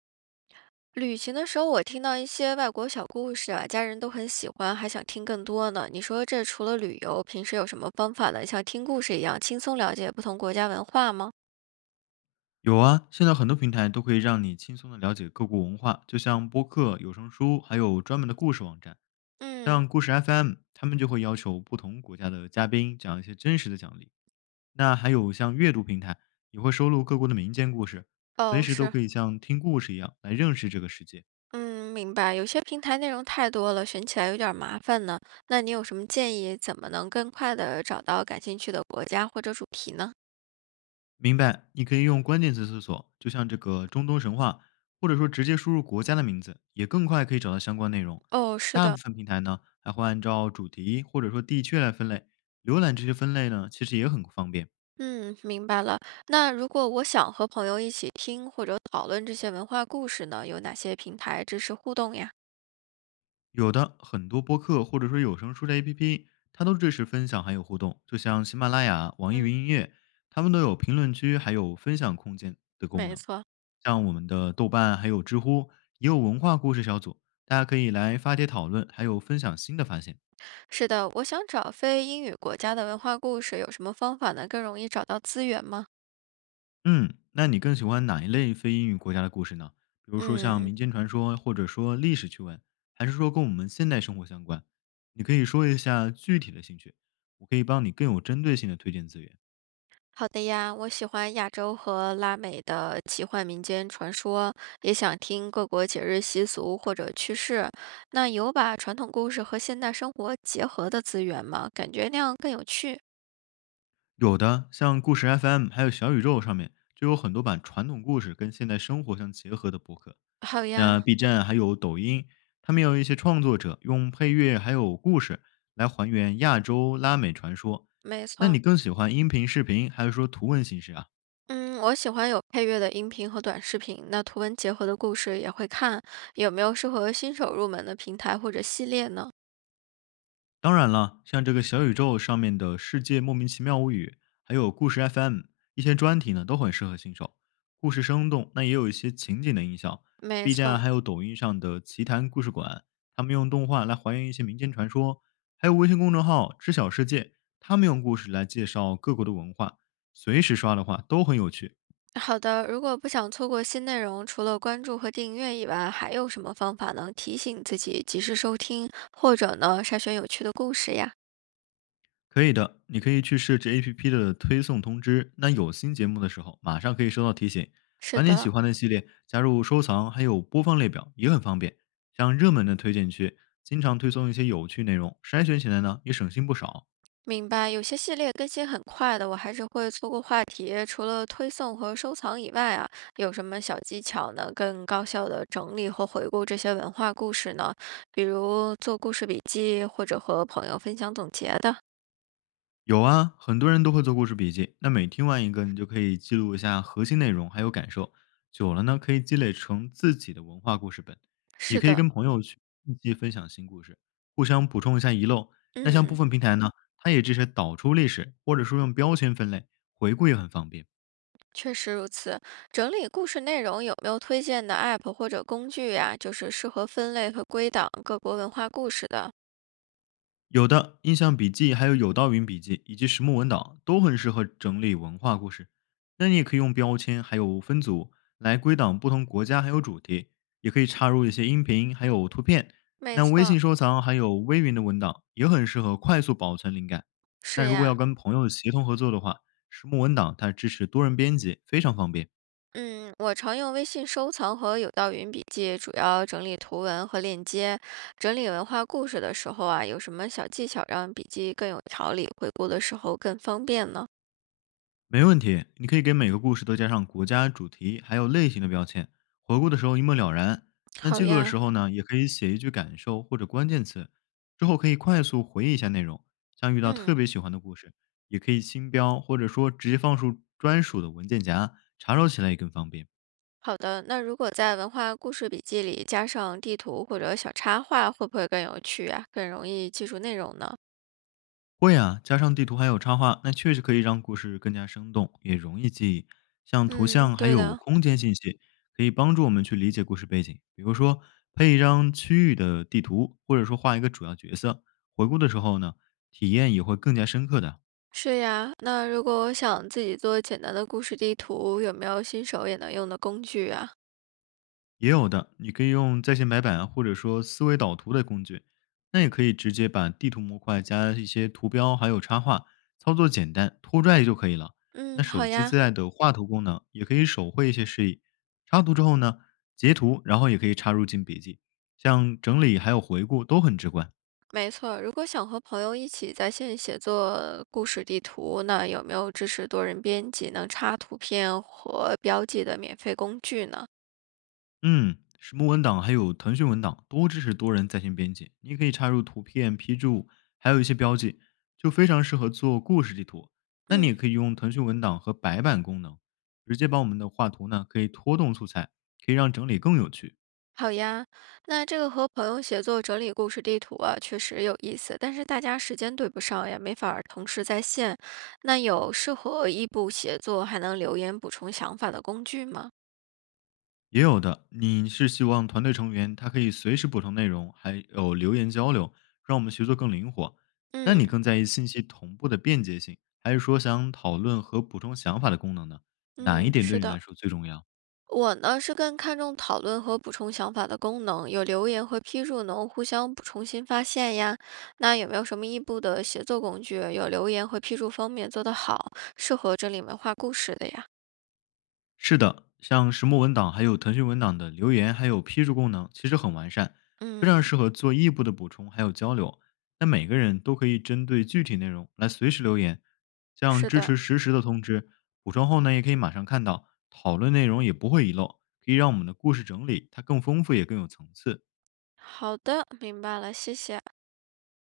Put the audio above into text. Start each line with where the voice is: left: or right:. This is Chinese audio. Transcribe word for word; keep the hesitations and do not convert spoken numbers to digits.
right: 旅行的时候，我听到一些外国小故事啊，家人都很喜欢，还想听更多呢。你说这除了旅游，平时有什么方法呢？像听故事一样轻松了解不同国家文化吗？
left: 有啊，现在很多平台都可以让你轻松的了解各国文化，就像播客、有声书，还有专门的故事网站，
right: 嗯，
left: 像故事 F M，他们就会要求不同国家的嘉宾讲一些真实的奖励。那还有像阅读平台，也会收录各国的民间故事，随
right: 哦，
left: 时都
right: 是，
left: 可以像听故事一样来认识这个世界。
right: 嗯，明白。有些平台内容太多了，选起来有点儿麻烦呢。那你有什么建议，怎么能更快的找到感兴趣的国家或者主题呢？
left: 明白，你可以用关键词搜索，就像这个中东神话，或者说直接输入国家的名字，也更快可以找到相关内容。
right: 哦，是
left: 大部
right: 的，
left: 分平台呢还会按照主题或者说地区来分类，浏览这些分类呢其实也很方便。
right: 嗯，明白了。那如果我想和朋友一起听或者讨论这些文化故事呢，有哪些平台支持互动呀？
left: 有的很多播客或者说有声书的 A P P，它都支持分享还有互动，就像喜马拉雅、网易
right: 嗯。
left: 云音乐，它们都有评论区还有分享空间的功
right: 没
left: 能。
right: 错，
left: 像我们的豆瓣还有知乎，也有文化故事小组，大家可以来发帖讨论，还有分享新的发现。
right: 是的，我想找非英语国家的文化故事，有什么方法呢？更容易找到资源吗？
left: 嗯，那你更喜欢哪一类非英语国家的故事呢？比如说像
right: 嗯，
left: 民间传说，或者说历史趣闻，还是说跟我们现代生活相关？你可以说一下具体的兴趣，我可以帮你更有针对性的推荐资源。
right: 好的呀，我喜欢亚洲和拉美的奇幻民间传说，也想听各国节日习俗或者趣事。那有把传统故事和现代生活结合的资源吗？感觉那样更有趣。
left: 有的，像故事 F M 还有小宇宙上面就有很多版传统故事跟现代生活相结合的播客。
right: 好
left: 那
right: 呀，
left: B 站还有抖音，他们有一些创作者用配乐还有故事来还原亚洲拉美传说。
right: 没
left: 那你
right: 错。
left: 更喜欢音频、视频还是说图文形式啊？
right: 嗯，我喜欢有配乐的音频和短视频，那图文结合的故事也会看。有没有适合新手入门的平台或者系列呢？
left: 当然了，像这个小宇宙上面的《世界莫名其妙物语》，还有故事 F M 一些专题呢，都很适合新手。故事生动，那也有一些情景的音效。
right: 没
left: B 站啊
right: 错。
left: 还有抖音上的奇谈故事馆，他们用动画来还原一些民间传说；还有微信公众号“知晓世界”，他们用故事来介绍各国的文化。随时刷的话都很有趣。
right: 好的，如果不想错过新内容，除了关注和订阅以外，还有什么方法能提醒自己及时收听，或者呢，筛选有趣的故事呀？
left: 可以的，你可以去设置 A P P 的推送通知，那有新节目的时候，马上可以收到提醒。
right: 是
left: 把你
right: 的，
left: 喜欢的系列加入收藏，还有播放列表也很方便。像热门的推荐区，经常推送一些有趣内容，筛选起来呢也省心不少。
right: 明白。有些系列更新很快的，我还是会错过话题。除了推送和收藏以外啊，有什么小技巧呢？更高效的整理和回顾这些文化故事呢？比如做故事笔记，或者和朋友分享总结的。
left: 有啊，很多人都会做故事笔记。那每听完一个，你就可以记录一下核心内容还有感受。久了呢，可以积累成自己的文化故事本，也
right: 是
left: 可以
right: 的，
left: 跟朋友去一起分享新故事，互相补充一下遗漏。那像部
right: 嗯。
left: 分平台呢，它也支持导出历史，或者说用标签分类，回顾也很方便。
right: 确实如此，整理故事内容有没有推荐的 A P P 或者工具呀？就是适合分类和归档各国文化故事的。
left: 有的印象笔记，还有有道云笔记以及石墨文档都很适合整理文化故事。那你也可以用标签还有分组来归档不同国家还有主题，也可以插入一些音频还有图片。
right: 没
left: 那微
right: 错，
left: 信收藏还有微云的文档也很适合快速保存灵感。但
right: 是
left: 如果要
right: 呀。
left: 跟朋友协同合作的话，石墨文档它支持多人编辑，非常方便。
right: 嗯，我常用微信收藏和有道云笔记，主要整理图文和链接。整理文化故事的时候啊，有什么小技巧让笔记更有条理，回顾的时候更方便呢？
left: 没问题，你可以给每个故事都加上国家、主题还有类型的标签，回顾的时候一目了然。那
right: 好
left: 记录的
right: 呀，
left: 时候呢，也可以写一句感受或者关键词，之后可以快速回忆一下内容。像遇到
right: 嗯，
left: 特别喜欢的故事，也可以新标或者说直接放入专属的文件夹，查找起来也更方便。
right: 好的。那如果在文化故事笔记里加上地图或者小插画，会不会更有趣啊？更容易记住内容呢？
left: 会啊，加上地图还有插画，那确实可以让故事更加生动，也容易记忆。像图
right: 嗯，
left: 像还
right: 对
left: 有
right: 的，
left: 空间信息，可以帮助我们去理解故事背景。比如说，配一张区域的地图，或者说画一个主要角色，回顾的时候呢，体验也会更加深刻的。
right: 是呀。那如果我想自己做简单的故事地图，有没有新手也能用的工具啊？
left: 也有的，你可以用在线白板或者说思维导图的工具，那也可以直接把地图模块加一些图标还有插画，操作简单，拖拽就可以了。那
right: 嗯，好
left: 手机
right: 呀，
left: 自带的画图功能也可以手绘一些示意，插图之后呢，截图，然后也可以插入进笔记，像整理还有回顾都很直观。
right: 没错。如果想和朋友一起在线写作故事地图，那有没有支持多人编辑、能插图片和标记的免费工具呢？
left: 嗯，石墨文档还有腾讯文档都支持多人在线编辑，你可以插入图片、批注，还有一些标记，就非常适合做故事地图。那你
right: 嗯。
left: 也可以用腾讯文档和白板功能，直接把我们的画图呢可以拖动素材，可以让整理更有趣。
right: 好呀，那这个和朋友协作整理故事地图啊，确实有意思，但是大家时间对不上呀，没法儿同时在线。那有适合异步协作还能留言补充想法的工具吗？
left: 也有的你是希望团队成员他可以随时补充内容，还有留言交流，让我们协作更灵活。那
right: 嗯
left: 你更在意信息同步的便捷性，还是说想讨论和补充想法的功能呢？哪一
right: 嗯，
left: 点对
right: 是
left: 你
right: 的，
left: 来说最重要？
right: 我呢是更看重讨论和补充想法的功能，有留言和批注能互相补充新发现呀。那有没有什么异步的协作工具，有留言和批注方面做得好，适合整理文化故事的呀？
left: 是的，像石墨文档、还有腾讯文档的留言，还有批注功能，其实很完善，非常
right: 嗯
left: 适合做异步的补充还有交流。那每个人都可以针对具体内容来随时留言，像
right: 是
left: 支
right: 的。
left: 持实时的通知，补充后呢也可以马上看到，讨论内容也不会遗漏，可以让我们的故事整理它更丰富也更有层次。
right: 好的，明白了，谢谢。